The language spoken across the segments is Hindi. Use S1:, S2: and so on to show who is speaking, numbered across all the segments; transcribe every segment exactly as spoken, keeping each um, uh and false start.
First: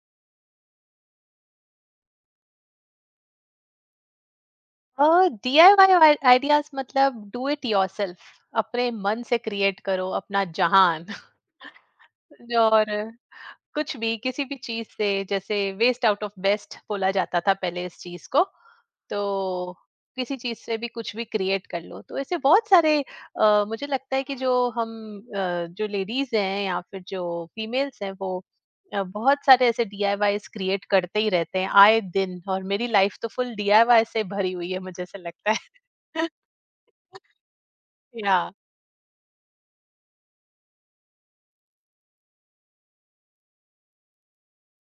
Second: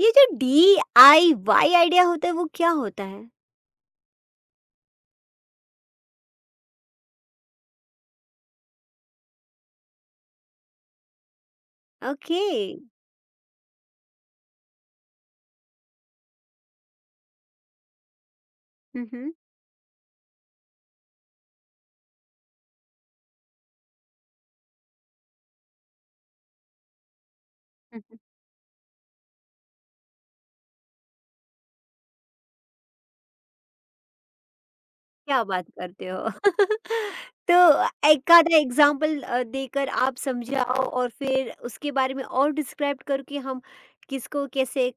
S1: ये जो डीआईवाई आइडिया होता है वो क्या होता है?
S2: डीआईवाई आइडियाज मतलब डू इट योरसेल्फ। अपने मन से क्रिएट करो अपना जहान।
S1: ओके।
S2: और कुछ भी किसी भी चीज से, जैसे वेस्ट आउट ऑफ बेस्ट बोला जाता था पहले इस चीज को,
S1: हुँ, हुँ,
S2: तो किसी चीज से भी कुछ भी क्रिएट कर लो। तो ऐसे बहुत सारे अ, मुझे लगता है कि जो हम अ, जो लेडीज हैं या फिर जो
S1: हुँ,
S2: फीमेल्स हैं
S1: हुँ।
S2: वो अ, बहुत सारे ऐसे डीआईवाईस क्रिएट करते ही रहते हैं आए दिन, और मेरी लाइफ तो फुल डीआईवाई से भरी हुई है, मुझे ऐसा
S1: क्या
S2: लगता
S1: बात करते
S2: है।
S1: हो? तो एक
S2: या
S1: आधा एग्ज़ाम्पल अ, देकर आप समझाओ और फिर उसके बारे में और डिस्क्राइब करो कि हम किसको कैसे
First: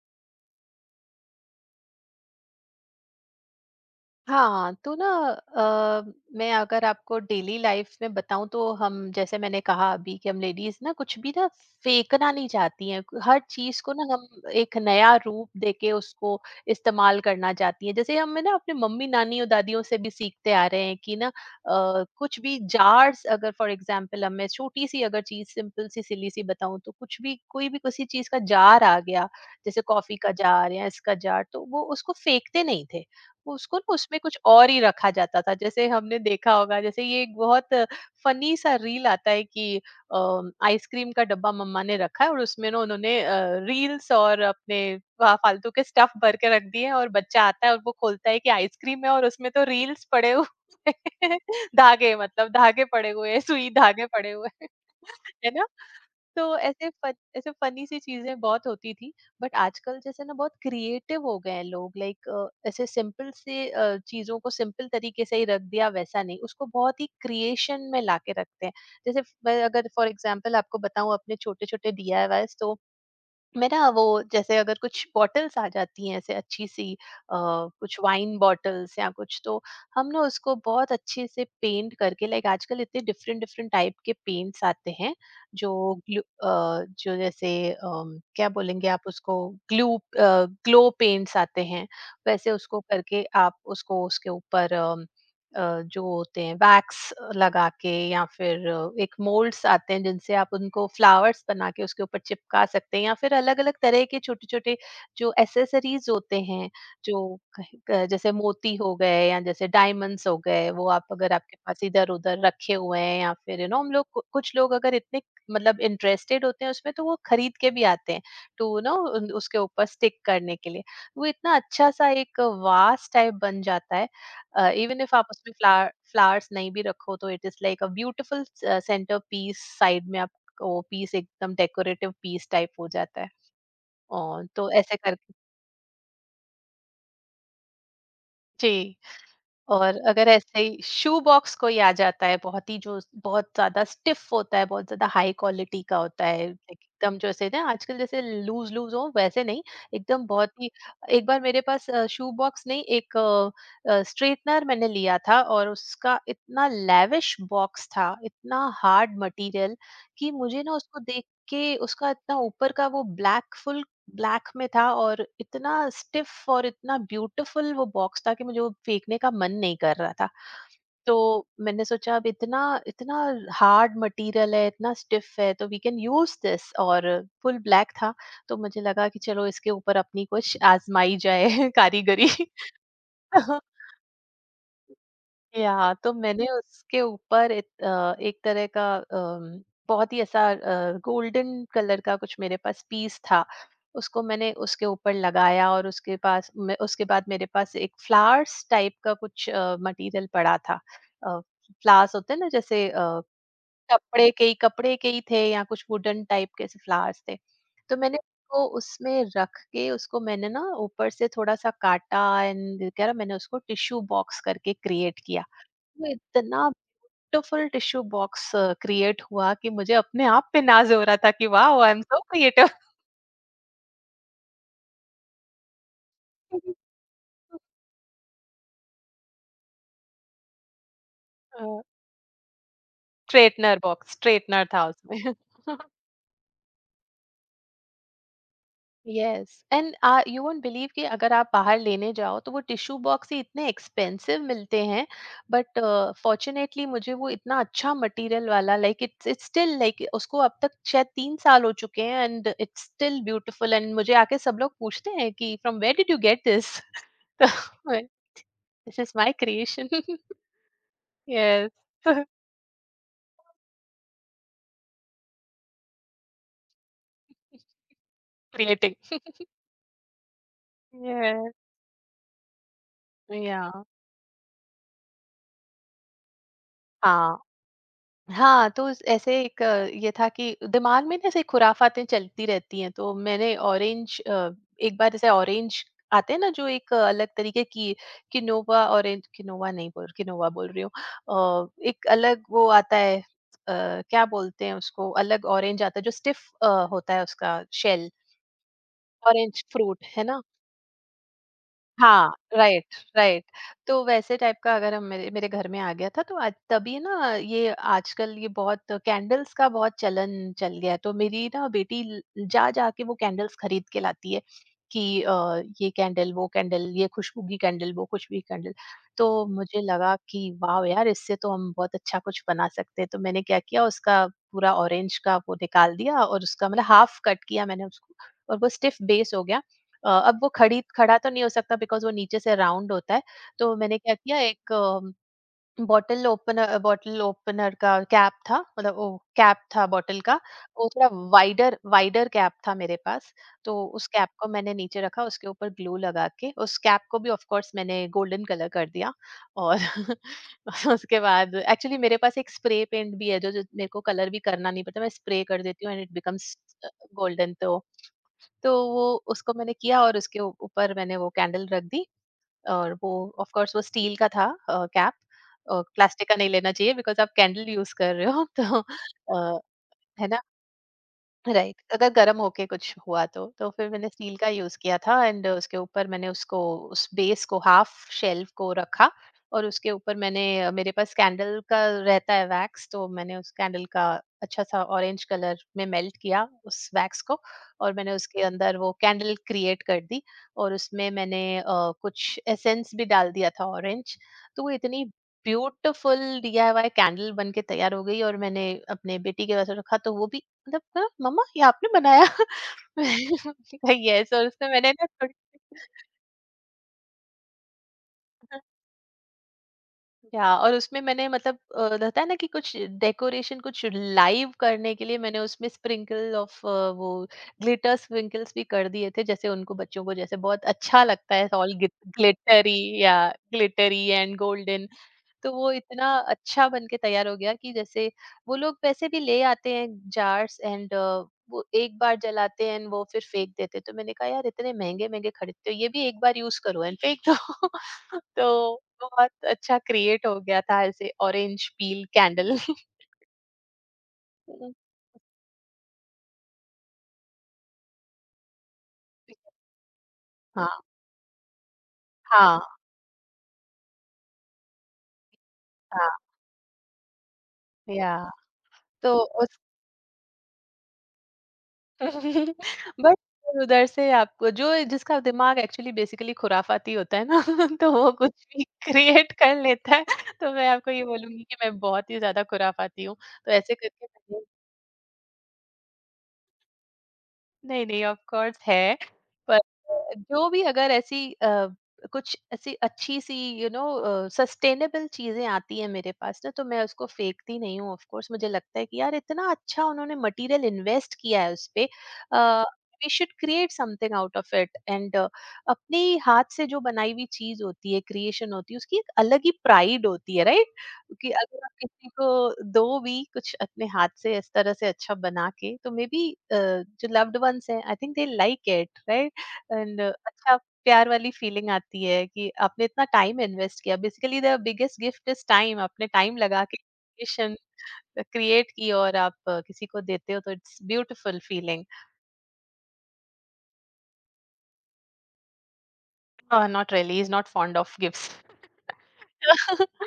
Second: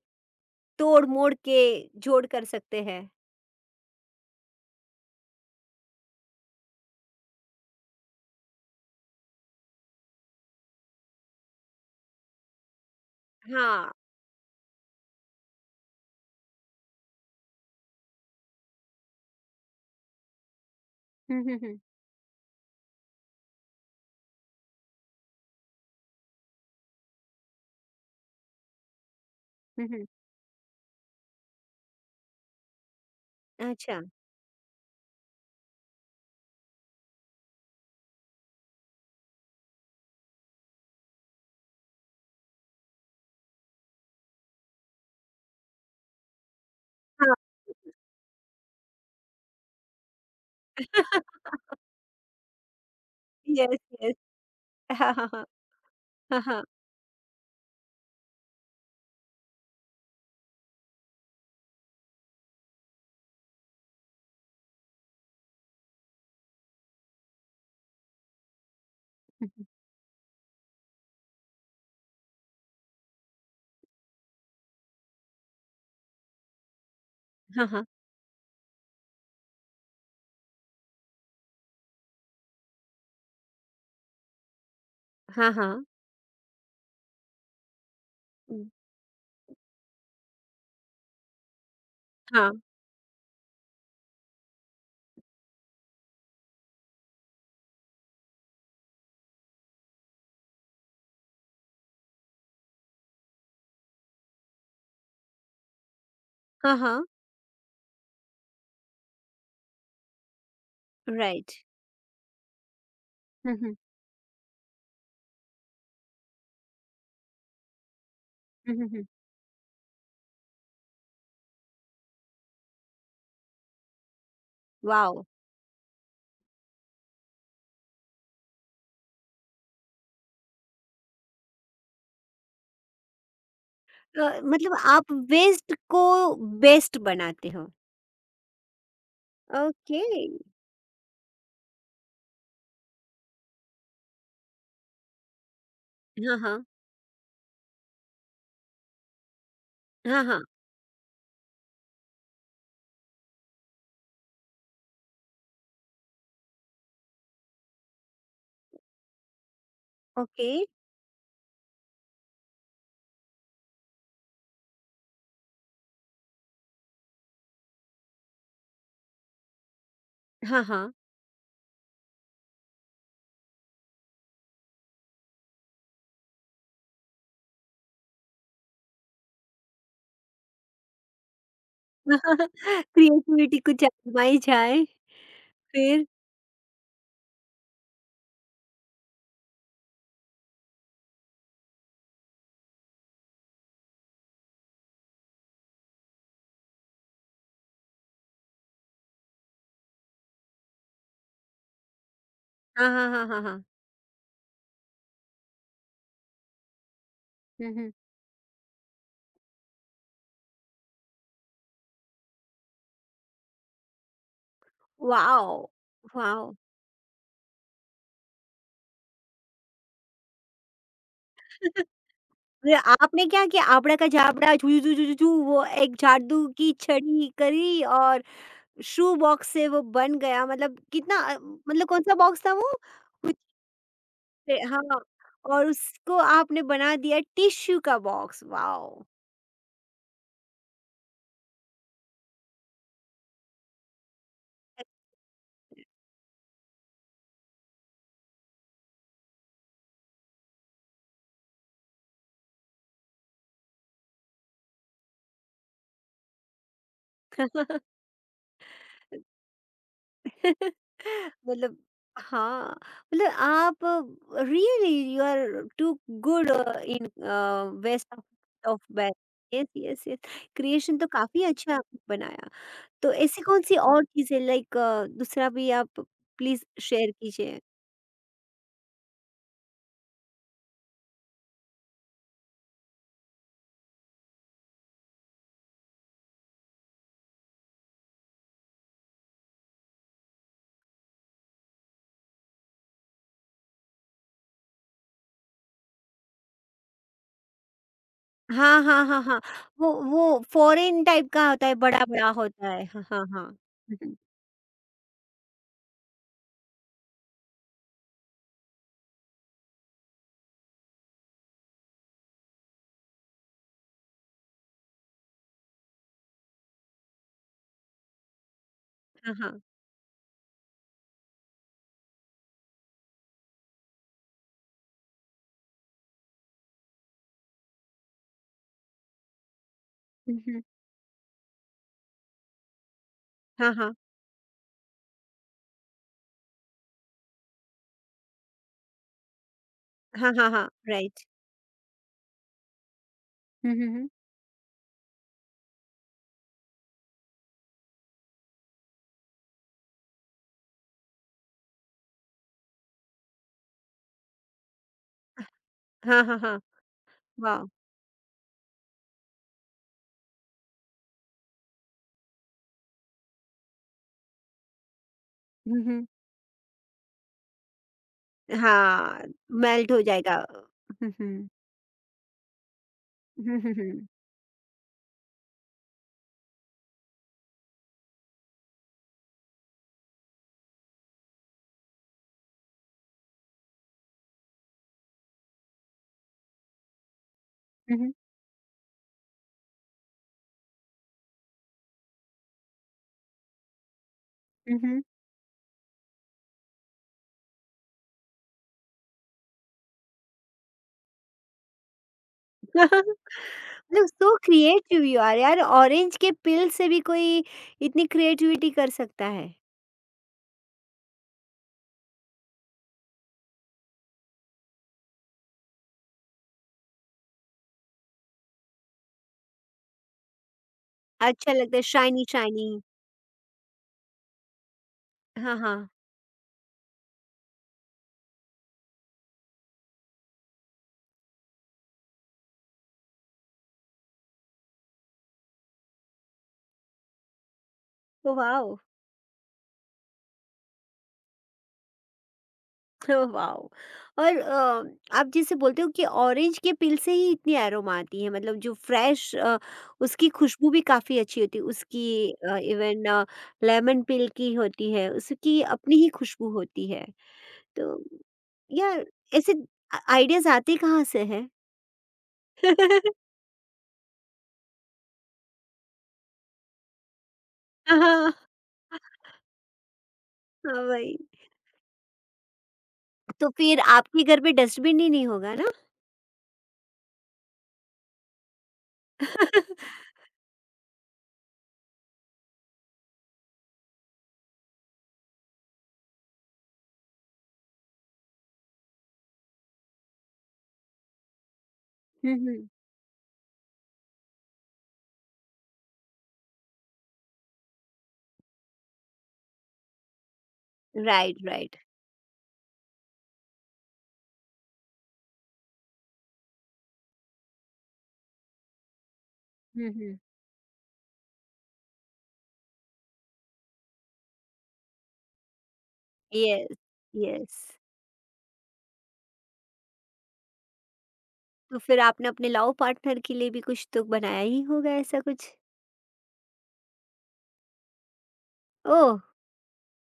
S1: तोड़-मोड़ के जोड़ कर सकते हैं।
S2: हाँ तो ना, अ, मैं अगर आपको डेली लाइफ में बताऊं तो हम, जैसे मैंने कहा अभी कि हम लेडीज ना कुछ भी ना फेंकना नहीं चाहती हैं, हर चीज
S1: हाँ।
S2: को ना हम एक नया रूप देके उसको इस्तेमाल करना चाहती हैं। जैसे हम ना अपने मम्मी नानी और दादियों से भी सीखते आ रहे हैं कि ना अ,
S1: हुँ, हुँ, हुँ।
S2: कुछ भी जार्स अगर फॉर एग्जांपल हम, मैं छोटी सी अगर चीज सिंपल सी सिली सी बताऊं तो कुछ भी, कोई भी किसी चीज का जार आ गया जैसे
S1: हुँ, हुँ।
S2: कॉफी का जार या इसका जार तो वो उसको फेंकते नहीं थे। उसको ना
S1: अच्छा।
S2: उसमें कुछ और ही रखा जाता था। जैसे हमने देखा होगा, जैसे ये एक बहुत फनी सा रील आता है कि अ, आइसक्रीम का डब्बा मम्मा ने रखा है और उसमें ना उन्होंने अ, रील्स और अपने फ़ा फ़ालतू के स्टफ भर के रख दिए हैं, और
S1: हाँ,
S2: बच्चा आता है और वो खोलता है कि आइसक्रीम है और उसमें तो रील्स पड़े हुए हैं। धागे, मतलब धागे पड़े हुए हैं, सुई
S1: यस,
S2: धागे
S1: यस।
S2: पड़े हुए हैं। है ना?
S1: हाँ,
S2: तो
S1: हाँ, हाँ।
S2: ऐसे फन ऐसे फनी सी चीजें बहुत होती थी। बट आजकल, जैसे ना, बहुत क्रिएटिव हो गए हैं लोग। लाइक ऐसे सिंपल से अ, चीजों को सिंपल तरीके से ही रख दिया वैसा नहीं, उसको बहुत ही क्रिएशन में लाके रखते हैं। जैसे फ- मैं अगर फॉर एग्जांपल आपको बताऊं अपने छोटे छोटे डीआईवाईस, तो मेरा वो, जैसे अगर कुछ बॉटल्स आ जाती हैं ऐसे अच्छी सी, अ,
S1: हाँ, हाँ। हुँ।
S2: कुछ वाइन बॉटल्स या कुछ, तो हम ना उसको बहुत अच्छे से पेंट करके, लाइक आजकल इतने डिफरेंट डिफरेंट टाइप के पेंट्स आते हैं
S1: हाँ, हाँ। हाँ,
S2: जो
S1: हाँ।
S2: ग्लू अ, जो जैसे, अम, क्या
S1: हुँ,
S2: बोलेंगे आप उसको, ग्लू ग्लो पेंट्स आते हैं, वैसे
S1: हाँ।
S2: उसको करके आप उसको, उसके ऊपर अ, जो होते हैं वैक्स लगा के, या फिर अ, एक मोल्ड्स आते हैं जिनसे आप उनको फ्लावर्स बना के उसके ऊपर चिपका सकते हैं, या फिर अलग अलग तरह के छोटे छोटे जो एसेसरीज होते हैं,
S1: हाँ, हाँ।
S2: जो कह- क- जैसे मोती हो गए या जैसे डायमंड्स हो गए, वो आप, अगर
S1: राइट।
S2: आपके पास इधर उधर रखे हुए हैं या
S1: हुँ,
S2: फिर, यू
S1: हुँ।
S2: नो, हम लोग कु- कुछ लोग अगर इतने मतलब इंटरेस्टेड होते हैं उसमें, तो वो खरीद के भी आते हैं,
S1: हुँ,
S2: टू
S1: हुँ,
S2: नो,
S1: हुँ।
S2: उसके ऊपर स्टिक करने के लिए। वो इतना अच्छा सा एक वास टाइप बन जाता है। Even if
S1: wow!
S2: आप उसमें फ्लावर फ्लावर्स नहीं भी रखो तो it is like a beautiful centre piece, side में आप वो पीस एकदम डेकोरेटिव पीस टाइप हो जाता है।
S1: अ,
S2: और तो
S1: मतलब
S2: ऐसे
S1: आप
S2: करके।
S1: वेस्ट को बेस्ट बनाते हो।
S2: जी। और
S1: ओके।
S2: अगर ऐसे ही शू बॉक्स कोई आ जाता है बहुत ही, जो बहुत ज्यादा स्टिफ होता है, बहुत ज्यादा हाई क्वालिटी का होता
S1: हाँ,
S2: है,
S1: हाँ।
S2: like एकदम, जो ऐसे ना आजकल जैसे लूज लूज हो वैसे नहीं,
S1: हाँ,
S2: एकदम
S1: हाँ।
S2: बहुत ही। एक बार मेरे पास शू बॉक्स नहीं, एक स्ट्रेटनर मैंने लिया था और उसका इतना लैविश बॉक्स था, इतना हार्ड मटेरियल, कि
S1: ओके।
S2: मुझे ना उसको देख के, उसका इतना ऊपर का वो ब्लैक, फुल ब्लैक में था और इतना स्टिफ और इतना ब्यूटीफुल वो बॉक्स था कि मुझे वो फेंकने का मन नहीं कर रहा था।
S1: हाँ, हाँ।
S2: तो मैंने सोचा अब इतना, इतना हार्ड मटेरियल है, इतना स्टिफ है, तो वी कैन यूज दिस, और फुल ब्लैक था, तो मुझे लगा कि चलो इसके ऊपर अपनी कुछ आजमाई जाए। कारीगरी।
S1: क्रिएटिविटी कुछ आजमाई जाए।
S2: या,
S1: फिर?
S2: तो मैंने उसके ऊपर इत- अ, एक तरह का अम, बहुत ही ऐसा गोल्डन कलर का कुछ मेरे पास पीस था, उसको मैंने उसके ऊपर लगाया, और उसके पास मैं- उसके बाद मेरे पास एक फ्लावर्स टाइप का कुछ मटेरियल पड़ा था। फ्लावर्स होते हैं ना जैसे,
S1: हाँ,
S2: अ,
S1: हाँ, हाँ, हाँ, हाँ।
S2: कपड़े के ही, कपड़े के ही थे या कुछ वुडन टाइप के ऐसे फ्लावर्स थे।
S1: हुँ, हुँ।
S2: तो मैंने उसको उसमें रख के, उसको मैंने ना ऊपर से थोड़ा सा काटा, एंड मैंने उसको टिश्यू बॉक्स करके क्रिएट किया।
S1: वॉव!
S2: वो
S1: वॉव!
S2: इतना ब्यूटीफुल टिश्यू बॉक्स क्रिएट हुआ कि मुझे अपने आप पे नाज़ हो रहा था कि wow, I am so creative.
S1: ये आपने क्या किया? आपड़ा का झापड़ा झू, झू, झू, झू, झू वो एक जादू की छड़ी करी और शू बॉक्स से वो बन गया। मतलब कितना अ,
S2: अ,
S1: मतलब कौन-सा बॉक्स था वो?
S2: स्ट्रेटनर बॉक्स,
S1: से
S2: स्ट्रेटनर
S1: हाँ,
S2: था उसमें।
S1: और उसको आपने बना दिया टिश्यू का box, wow!
S2: Yes, and uh, you won't believe कि अगर आप बाहर लेने जाओ तो वो टिश्यू बॉक्स ही इतने एक्सपेंसिव मिलते हैं। बट फॉर्च्यूनेटली मुझे वो इतना अच्छा मटेरियल वाला, like it's it's still, like उसको अब तक शायद 3 साल हो चुके हैं and it's still beautiful, and मुझे आके सब लोग पूछते हैं कि from where did you get this? तो This is my creation. Yes.
S1: मतलब हाँ, मतलब आप really you are too good in uh, waste of of
S2: creating.
S1: Waste. Yes, yes, yes. Creation तो काफ़ी
S2: यस।
S1: अच्छा आपने बनाया। तो ऐसी
S2: या।
S1: कौन-सी और चीज़ें लाइक अ, दूसरा भी आप प्लीज़ शेयर
S2: हाँ।
S1: कीजिए?
S2: हाँ तो उस- ऐसे एक, अ, ये था कि दिमाग में ना ऐसे खुराफातें चलती रहती हैं। तो मैंने ऑरेंज, अ, एक बार जैसे ऑरेंज आते हैं ना जो एक, अ, अलग तरीके की, किनोवा ऑरेंज, किनोवा नहीं, बोल किनोवा बोल रही हूँ, अ, एक अलग वो आता है, अ, क्या बोलते हैं उसको, अलग ऑरेंज आता है जो स्टिफ होता है उसका शेल।
S1: हाँ, हाँ, हाँ, हाँ।
S2: ऑरेंज
S1: वो
S2: फ्रूट है
S1: वो
S2: ना।
S1: फॉरेन टाइप का होता है, बड़ा-बड़ा
S2: हाँ,
S1: होता है।
S2: राइट,
S1: हाँ, हाँ,
S2: राइट।
S1: हाँ। हुँ,
S2: तो
S1: हुँ।
S2: वैसे टाइप का अगर हम, मेरे मेरे घर में आ गया था तो आज तभी ना ये, आजकल ये बहुत कैंडल्स का बहुत चलन चल गया है। तो मेरी ना बेटी, ल जा जा के वो कैंडल्स खरीद के लाती है कि अ, ये कैंडल, वो कैंडल, ये खुशबू की कैंडल, वो खुशबू की कैंडल।
S1: हाँ,
S2: तो
S1: हाँ।
S2: मुझे लगा कि वाओ यार! इससे तो हम बहुत अच्छा कुछ बना सकते हैं। तो मैंने क्या किया, उसका पूरा ऑरेंज का वो निकाल दिया, और उसका मतलब हाफ कट किया मैंने उसको, और वो स्टिफ बेस हो गया। अ,
S1: हुँ,
S2: अब वो
S1: हुँ।
S2: खड़ी खड़ा तो नहीं हो सकता बिकॉज़ वो नीचे से राउंड होता है,
S1: हाँ,
S2: तो
S1: हाँ।
S2: मैंने क्या किया, एक अ, बॉटल ओपनर बॉटल ओपनर का कैप था, मतलब वो कैप था बॉटल
S1: हाँ,
S2: का,
S1: हाँ, हाँ।
S2: वो थोड़ा
S1: राइट।
S2: वाइडर वाइडर कैप था मेरे पास,
S1: हुँ,
S2: तो
S1: हुँ,
S2: उस
S1: हुँ।
S2: कैप को मैंने नीचे रखा, उसके ऊपर ग्लू लगा के उस कैप को भी, ऑफ कोर्स, मैंने गोल्डन कलर कर दिया। और उसके बाद एक्चुअली मेरे पास एक स्प्रे पेंट भी है जो, जो मेरे को कलर भी करना नहीं पड़ता, मैं स्प्रे कर देती हूँ एंड इट
S1: हाँ, हाँ,
S2: बिकम्स
S1: हाँ।
S2: Golden,
S1: wow!
S2: तो तो वो, उसको मैंने किया और उसके ऊ- ऊपर मैंने वो कैंडल रख दी। और वो, ऑफ कोर्स, वो स्टील का था कैप।
S1: हुँ, हुँ।
S2: प्लास्टिक का नहीं लेना चाहिए बिकॉज आप कैंडल यूज कर रहे हो। तो
S1: हाँ,
S2: अ,
S1: मेल्ट हो
S2: है,
S1: जाएगा। हुँ, हुँ।
S2: राइट, अगर गर्म होके कुछ हुआ, तो
S1: हुँ,
S2: तो
S1: हुँ,
S2: फिर
S1: हुँ।
S2: मैंने स्टील का यूज किया था। एंड उसके ऊपर मैंने उसको, उस बेस को, हाफ शेल्फ को रखा, और उसके ऊपर मैंने, अ, मेरे पास कैंडल का रहता है वैक्स, तो मैंने उस कैंडल का अच्छा सा ऑरेंज कलर में मेल्ट किया उस वैक्स को, और
S1: हुँ,
S2: मैंने
S1: हुँ।
S2: उसके अंदर वो कैंडल क्रिएट कर दी। और उसमें मैंने अ, कुछ एसेंस भी डाल दिया था, ऑरेंज। तो वो
S1: हुँ, हुँ।
S2: इतनी ब्यूटीफुल डीआईवाई कैंडल बन के तैयार हो गई, और मैंने अपने बेटी के पास रखा तो वो भी मतलब कहा, "मम्मा, ये आपने बनाया?" मैंने कहा,
S1: मतलब
S2: "यस",
S1: सो
S2: और उसमें मैंने
S1: क्रिएटिव
S2: ना
S1: यू
S2: थोड़ी।
S1: आर यार, ऑरेंज के पील से भी कोई इतनी क्रिएटिविटी कर सकता है।
S2: या, और उसमें मैंने मतलब, अ, रहता है ना कि कुछ डेकोरेशन, कुछ लाइव करने के लिए मैंने उसमें स्प्रिंकल ऑफ वो ग्लिटर स्प्रिंकल्स भी कर दिए थे, जैसे उनको बच्चों को जैसे बहुत अच्छा लगता है
S1: अच्छा
S2: ऑल
S1: लगता है, शाइनी शाइनी।
S2: ग्लिटरी, या ग्लिटरी एंड गोल्डन। तो
S1: हाँ,
S2: वो
S1: हाँ।
S2: इतना अच्छा बन के तैयार हो गया कि जैसे वो लोग वैसे भी ले आते हैं जार्स, एंड वो एक बार जलाते हैं and वो फिर फेंक देते हैं। तो मैंने कहा, यार, इतने महंगे महंगे खरीदते हो, ये भी एक बार यूज करो एंड फेंक दो।
S1: Oh wow!
S2: तो बहुत अच्छा क्रिएट हो गया था ऐसे orange peel candle.
S1: Oh wow! और अ, आप जैसे बोलते हो कि ऑरेंज के पील से ही इतनी एरोमा आती है, मतलब जो फ्रेश अ, उसकी खुशबू
S2: हाँ,
S1: भी काफ़ी अच्छी होती है, उसकी अ,
S2: हाँ,
S1: इवन अ, लेमन पील की होती है, उसकी अपनी ही
S2: हाँ।
S1: खुशबू होती है। तो
S2: या,
S1: यार
S2: तो
S1: ऐसे आ आइडियाज़ आते कहाँ से हैं?
S2: बट फिर उधर से आपको, जो जिसका दिमाग एक्चुअली बेसिकली खुराफाती होता है ना, तो वो
S1: हाँ,
S2: कुछ भी क्रिएट कर लेता है। तो मैं
S1: हाँ
S2: आपको ये
S1: वही।
S2: बोलूँगी कि मैं बहुत ही ज़्यादा खुराफाती हूँ।
S1: तो
S2: तो ऐसे
S1: फिर
S2: करके
S1: आपके घर
S2: मैंने,
S1: पे डस्टबिन ही नहीं होगा ना?
S2: नहीं, नहीं, ऑफ़ कोर्स है। पर अ, जो भी, अगर ऐसी, अ, कुछ ऐसी अच्छी-सी, यू नो, अ, सस्टेनेबल चीज़ें आती हैं मेरे पास ना, तो मैं उसको फेंकती नहीं हूँ, ऑफ़ कोर्स। मुझे लगता है कि यार, इतना अच्छा उन्होंने मटेरियल इन्वेस्ट किया है उसपे,
S1: हुँ,
S2: अ,
S1: हुँ।
S2: We should create something out of it, and अपने हाथ से जो बनाई हुई चीज़ होती है, क्रिएशन होती है, उसकी एक अलग ही प्राइड होती है, राइट? क्योंकि
S1: राइट,
S2: अगर आप
S1: राइट।
S2: किसी को दो भी कुछ अपने हाथ से इस तरह से अच्छा बना के तो मे बी जो लव्ड वंस हैं I think they like it right
S1: हुँ,
S2: एंड
S1: हुँ।
S2: अच्छा प्यार वाली फीलिंग आती है कि आपने इतना टाइम इन्वेस्ट किया। Basically the biggest gift is time. आपने टाइम लगा
S1: यस,
S2: के
S1: यस।
S2: क्रिएट की और आप अ, किसी को देते हो तो इट्स ब्यूटीफुल
S1: तो
S2: फीलिंग।
S1: फिर आपने अपने लव पार्टनर के लिए भी कुछ तो बनाया ही होगा ऐसा कुछ?
S2: Not really, is not fond of gift.
S1: Oh!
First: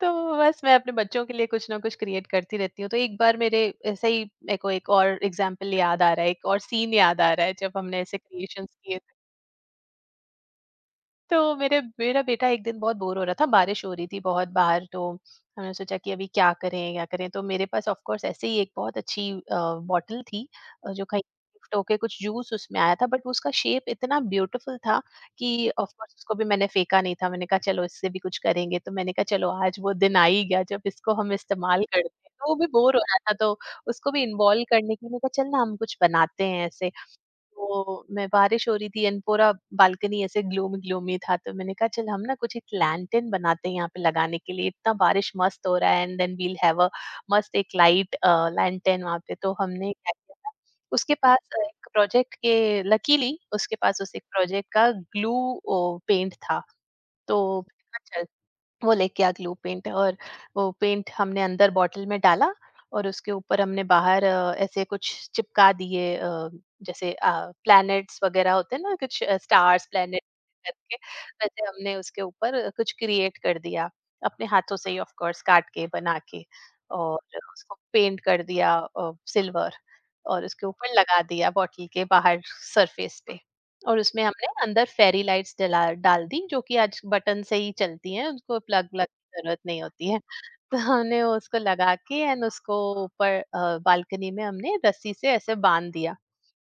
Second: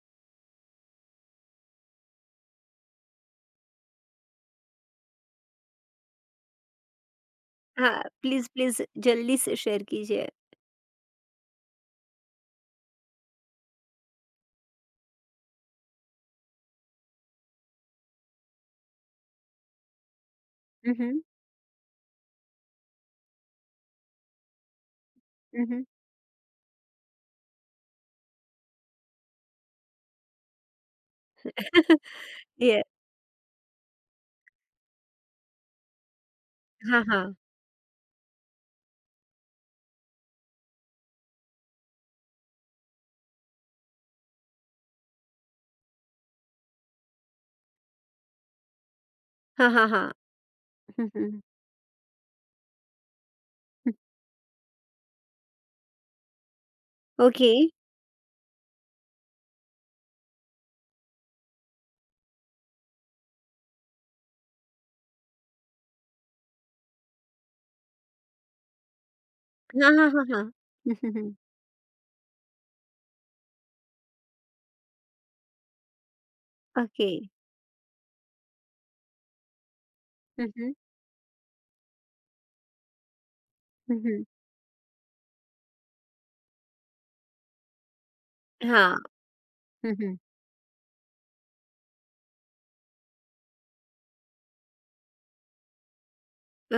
S2: तो बस मैं अपने बच्चों के लिए कुछ ना कुछ क्रिएट करती रहती हूँ। तो एक बार मेरे ऐसे ही मेरे को एक और एग्जांपल याद आ रहा है, एक और सीन याद आ रहा है जब हमने
S1: हाँ,
S2: ऐसे
S1: प्लीज़,
S2: क्रिएशंस
S1: प्लीज़
S2: किए।
S1: जल्दी से शेयर कीजिए।
S2: तो मेरे मेरा बेटा एक दिन बहुत बोर हो रहा था, बारिश हो रही थी बहुत बाहर। तो हमने सोचा कि अभी क्या करें क्या करें। तो मेरे पास ऑफ कोर्स ऐसे ही एक बहुत अच्छी बॉटल थी, अ,
S1: हुँ,
S2: जो
S1: हुँ,
S2: कहीं गिफ्ट होके कुछ जूस उसमें आया था, बट उसका शेप इतना ब्यूटीफुल था
S1: हुँ,
S2: कि
S1: हुँ।
S2: ऑफ कोर्स उसको भी मैंने फेंका नहीं था। मैंने कहा चलो इससे भी कुछ करेंगे। तो मैंने कहा चलो आज वो दिन आ ही गया जब इसको हम इस्तेमाल करते हैं। तो वो भी
S1: ये
S2: बोर हो रहा था तो उसको भी इन्वॉल्व करने के लिए मैंने कहा चल ना हम कुछ बनाते हैं ऐसे।
S1: हाँ, हाँ।
S2: तो मैं, बारिश हो रही थी एंड पूरा बालकनी ऐसे ग्लूमी ग्लूमी था, तो मैंने कहा चल हम ना कुछ एक लैंटर्न बनाते हैं यहाँ पे लगाने के लिए। इतना बारिश मस्त हो रहा है and then we'll have a मस्त एक लाइट लैंटर्न वहाँ पे। तो
S1: हाँ, हाँ,
S2: हमने
S1: हाँ।
S2: क्या किया था,
S1: हुँ,
S2: उसके पास
S1: हुँ,
S2: अ, एक प्रोजेक्ट के लकीली उसके
S1: हुँ।
S2: पास उस एक प्रोजेक्ट का ग्लू पेंट था।
S1: ओके।
S2: तो मैंने कहा, "चल, वो लेके आ ग्लू पेंट।" और वो पेंट हमने अंदर बॉटल में डाला और उसके ऊपर हमने बाहर अ, ऐसे कुछ चिपका दिए, अ, जैसे प्लैनेट्स वगैरह होते हैं ना, कुछ स्टार्स,
S1: हाँ, हाँ,
S2: प्लैनेट
S1: हाँ, हाँ। हुँ,
S2: करके,
S1: हुँ, हुँ।
S2: वैसे हमने उसके ऊपर कुछ क्रिएट कर दिया अपने हाथों से ही ऑफ कोर्स काट के बना के,
S1: ओके।
S2: और उसको पेंट कर दिया सिल्वर, और
S1: हुँ,
S2: उसके
S1: हुँ,
S2: ऊपर लगा दिया बॉटल के बाहर सरफेस पे।
S1: हुँ,
S2: और उसमें
S1: हुँ।
S2: हमने अंदर फेरी लाइट्स डला डाल दी जो कि आज बटन से ही चलती हैं, उनको प्लग
S1: हाँ।
S2: व्लग की ज़रूरत नहीं
S1: हुँ,
S2: होती
S1: हुँ।
S2: है। तो हमने उसको लगा के एंड उसको ऊपर अ, बालकनी में हमने रस्सी से ऐसे बाँध दिया।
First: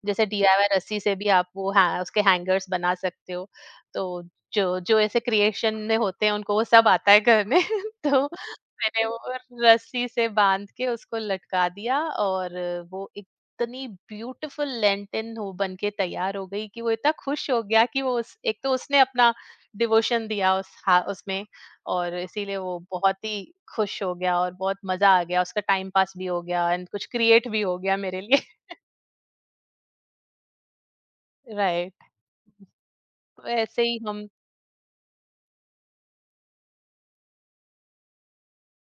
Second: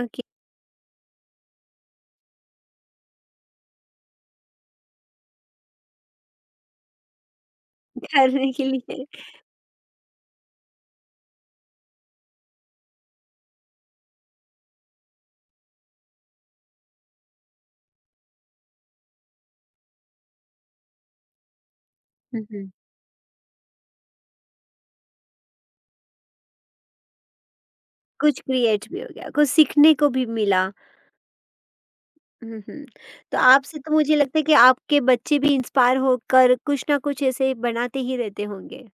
S1: ओके।
S2: जैसे डीआईवाई रस्सी से भी आप वो है उसके हैंगर्स बना सकते हो। तो जो जो ऐसे क्रिएशन में होते हैं उनको वो सब आता है करने। तो
S1: करने के लिए।
S2: मैंने वो रस्सी से बांध के उसको लटका दिया। और वो इतनी ब्यूटीफुल लेंटिन हो बन के तैयार हो गई कि वो इतना खुश हो गया कि वो उस एक, तो उसने अपना डिवोशन दिया उस हा, उसमें। और
S1: हुँ,
S2: इसीलिए
S1: हुँ।
S2: वो बहुत ही खुश हो गया और बहुत मजा आ गया, उसका टाइम पास भी हो गया एंड कुछ क्रिएट भी हो गया मेरे
S1: कुछ
S2: लिए।
S1: क्रिएट भी हो गया, कुछ सीखने को भी मिला।
S2: राइट।
S1: हुँ, हुँ। तो
S2: तो
S1: आपसे
S2: ऐसे
S1: तो
S2: ही
S1: मुझे
S2: हम,
S1: लगता है कि आपके बच्चे भी इंस्पायर होकर कुछ ना कुछ ऐसे बनाते ही रहते होंगे।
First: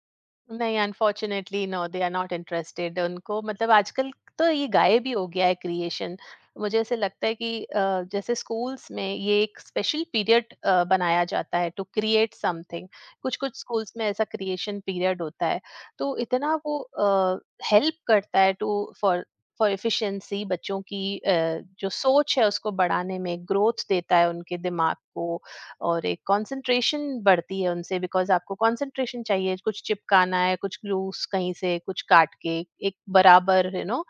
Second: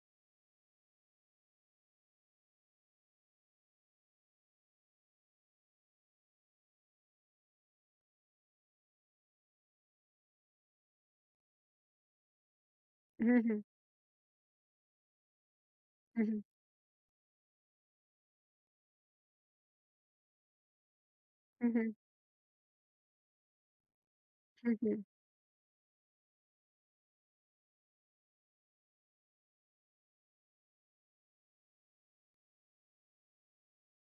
S2: नहीं, unfortunately no, they are not interested. उनको मतलब आजकल तो ये गायब ही हो गया है क्रिएशन। मुझे ऐसे लगता है कि अ, जैसे स्कूल्स में ये एक स्पेशल पीरियड अ, बनाया जाता है टू क्रिएट समथिंग।
S1: हुँ,
S2: कुछ-कुछ
S1: हुँ।
S2: स्कूल्स में ऐसा क्रिएशन पीरियड होता है। तो
S1: हुँ, हुँ।
S2: इतना वो अ, हेल्प करता है, टू फॉर फॉर एफिशिएंसी बच्चों की, अ,
S1: हुँ,
S2: जो
S1: हुँ।
S2: सोच है उसको बढ़ाने में, ग्रोथ देता है उनके
S1: हुँ,
S2: दिमाग
S1: हुँ।
S2: को। और एक कंसंट्रेशन बढ़ती है उनसे, बिकॉज आपको कंसंट्रेशन चाहिए कुछ चिपकाना है कुछ ग्लूस कहीं से कुछ काट के एक बराबर यू नो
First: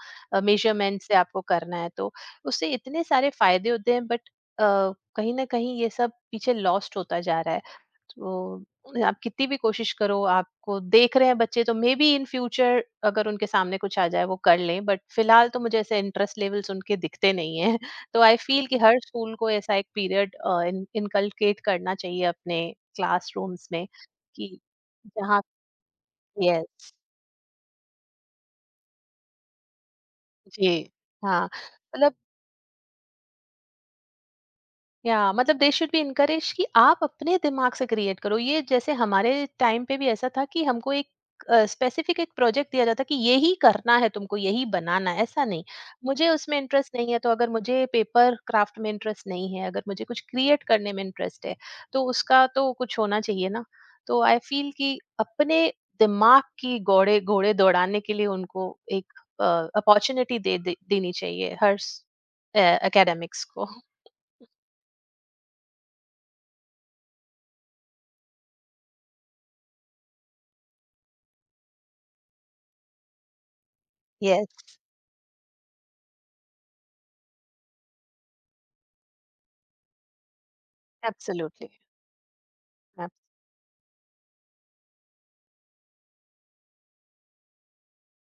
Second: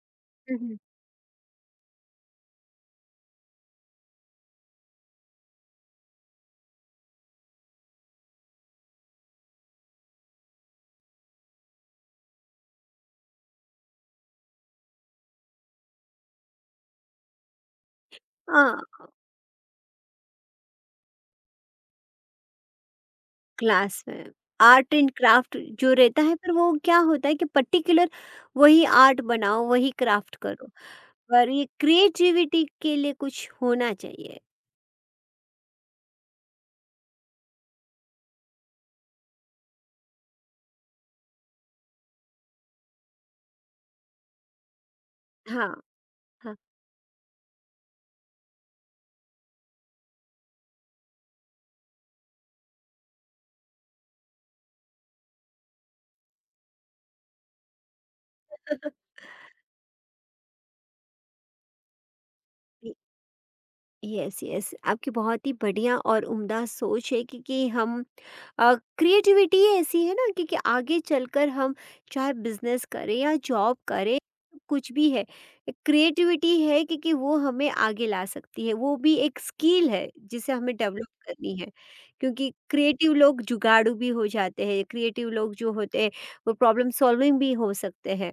S1: हुँ, हुँ।
S2: मेजरमेंट से आपको करना है। तो उससे इतने सारे फायदे होते हैं, बट कहीं ना कहीं ये सब पीछे लॉस्ट होता जा रहा है। तो आप कितनी भी कोशिश करो, आपको देख रहे हैं बच्चे तो मे बी इन फ्यूचर अगर उनके सामने कुछ आ जाए वो कर लें, बट फिलहाल तो मुझे ऐसे इंटरेस्ट लेवल्स उनके दिखते नहीं हैं। तो आई फील
S1: हाँ,
S2: कि हर स्कूल को ऐसा एक पीरियड इनकलकेट करना चाहिए अपने क्लासरूम्स में,
S1: क्लास में
S2: कि
S1: आर्ट एंड
S2: जहाँ।
S1: क्राफ्ट जो रहता है पर वो
S2: यस।
S1: क्या होता है कि पर्टिकुलर वही आर्ट बनाओ, वही क्राफ्ट करो,
S2: जी हाँ,
S1: और ये
S2: मतलब,
S1: क्रिएटिविटी के लिए कुछ होना चाहिए।
S2: या मतलब दे शुड बी इनकरेज कि आप अपने दिमाग से क्रिएट करो। ये जैसे हमारे टाइम पे भी ऐसा था कि हमको एक स्पेसिफिक एक प्रोजेक्ट दिया जाता कि यही करना है तुमको, यही बनाना है, ऐसा नहीं।
S1: हाँ,
S2: मुझे
S1: हाँ।
S2: उसमें इंटरेस्ट नहीं है तो अगर मुझे पेपर क्राफ्ट में इंटरेस्ट नहीं है, अगर मुझे कुछ क्रिएट करने में इंटरेस्ट है तो उसका तो कुछ होना चाहिए ना। तो आई फील कि अपने दिमाग की घोड़े घोड़े दौड़ाने के लिए उनको एक अपॉर्चुनिटी दे, दे देनी चाहिए हर एकेडमिक्स को।
S1: Yes, yes. आपकी बहुत ही बढ़िया और उम्दा सोच है, क्योंकि हम क्रिएटिविटी ऐसी है ना क्योंकि आगे चलकर हम चाहे बिजनेस करें या जॉब करें,
S2: यस।
S1: कुछ भी है, क्रिएटिविटी है क्योंकि वो हमें आगे ला सकती है, वो भी एक स्किल है जिसे हमें डेवलप करनी है,
S2: Absolutely.
S1: क्योंकि क्रिएटिव
S2: Ab
S1: लोग जुगाड़ू भी हो जाते हैं, क्रिएटिव लोग जो होते हैं वो प्रॉब्लम सॉल्विंग भी हो सकते हैं।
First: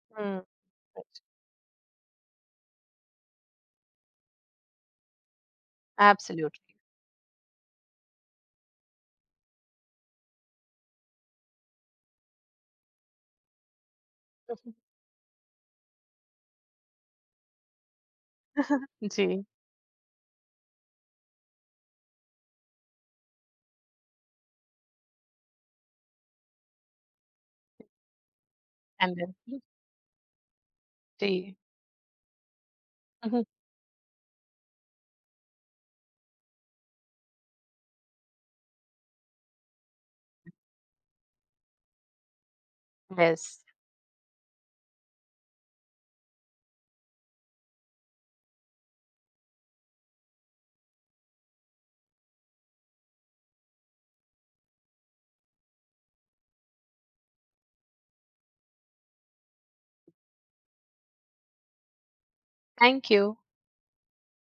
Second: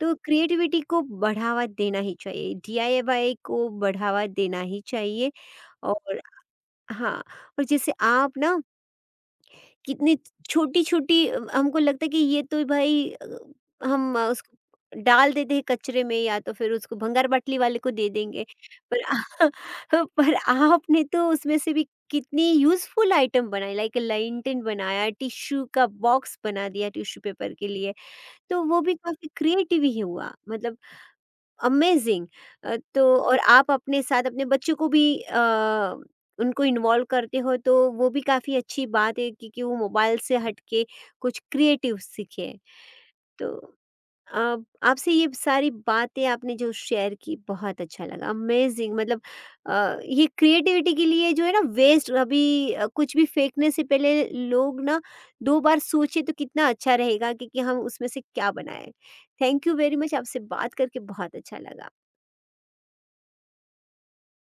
S1: तो
S2: mm.
S1: क्रिएटिविटी को बढ़ावा देना ही चाहिए, डीआईवाई को बढ़ावा देना ही चाहिए। और
S2: Absolutely.
S1: हाँ, और जैसे आप ना कितनी छोटी छोटी, हमको लगता है कि ये तो भाई अ, हम अ, उसको
S2: Mhm.
S1: डाल देते हैं कचरे में या तो फिर उसको भंगार बाटली वाले को दे देंगे, पर आ- पर आपने तो उसमें से भी कितनी यूजफुल आइटम बनाई, लाइक लाइंटन बनाया, टिश्यू का बॉक्स बना दिया टिश्यू पेपर के लिए, तो वो भी
S2: And
S1: काफी
S2: then, mm,
S1: क्रिएटिव ही हुआ। मतलब अमेजिंग। अ, तो और
S2: Mhm.
S1: आप अपने साथ अपने बच्चों को भी अ, उनको इन्वॉल्व करते हो, तो वो भी काफ़ी अच्छी बात है, क्योंकि वो मोबाइल से हटके कुछ क्रिएटिव सीखे। तो
S2: Yes.
S1: आप आपसे ये सारी बातें आपने जो शेयर की बहुत अच्छा लगा, अमेजिंग मतलब अ, ये क्रिएटिविटी के लिए जो है ना वेस्ट, अभी अ, कुछ भी फेंकने से पहले लोग ना दो बार सोचे तो कितना अच्छा रहेगा कि, कि, हम उसमें से क्या बनाए। थैंक यू वेरी मच, आपसे बात करके बहुत अच्छा लगा।
S2: Thank you.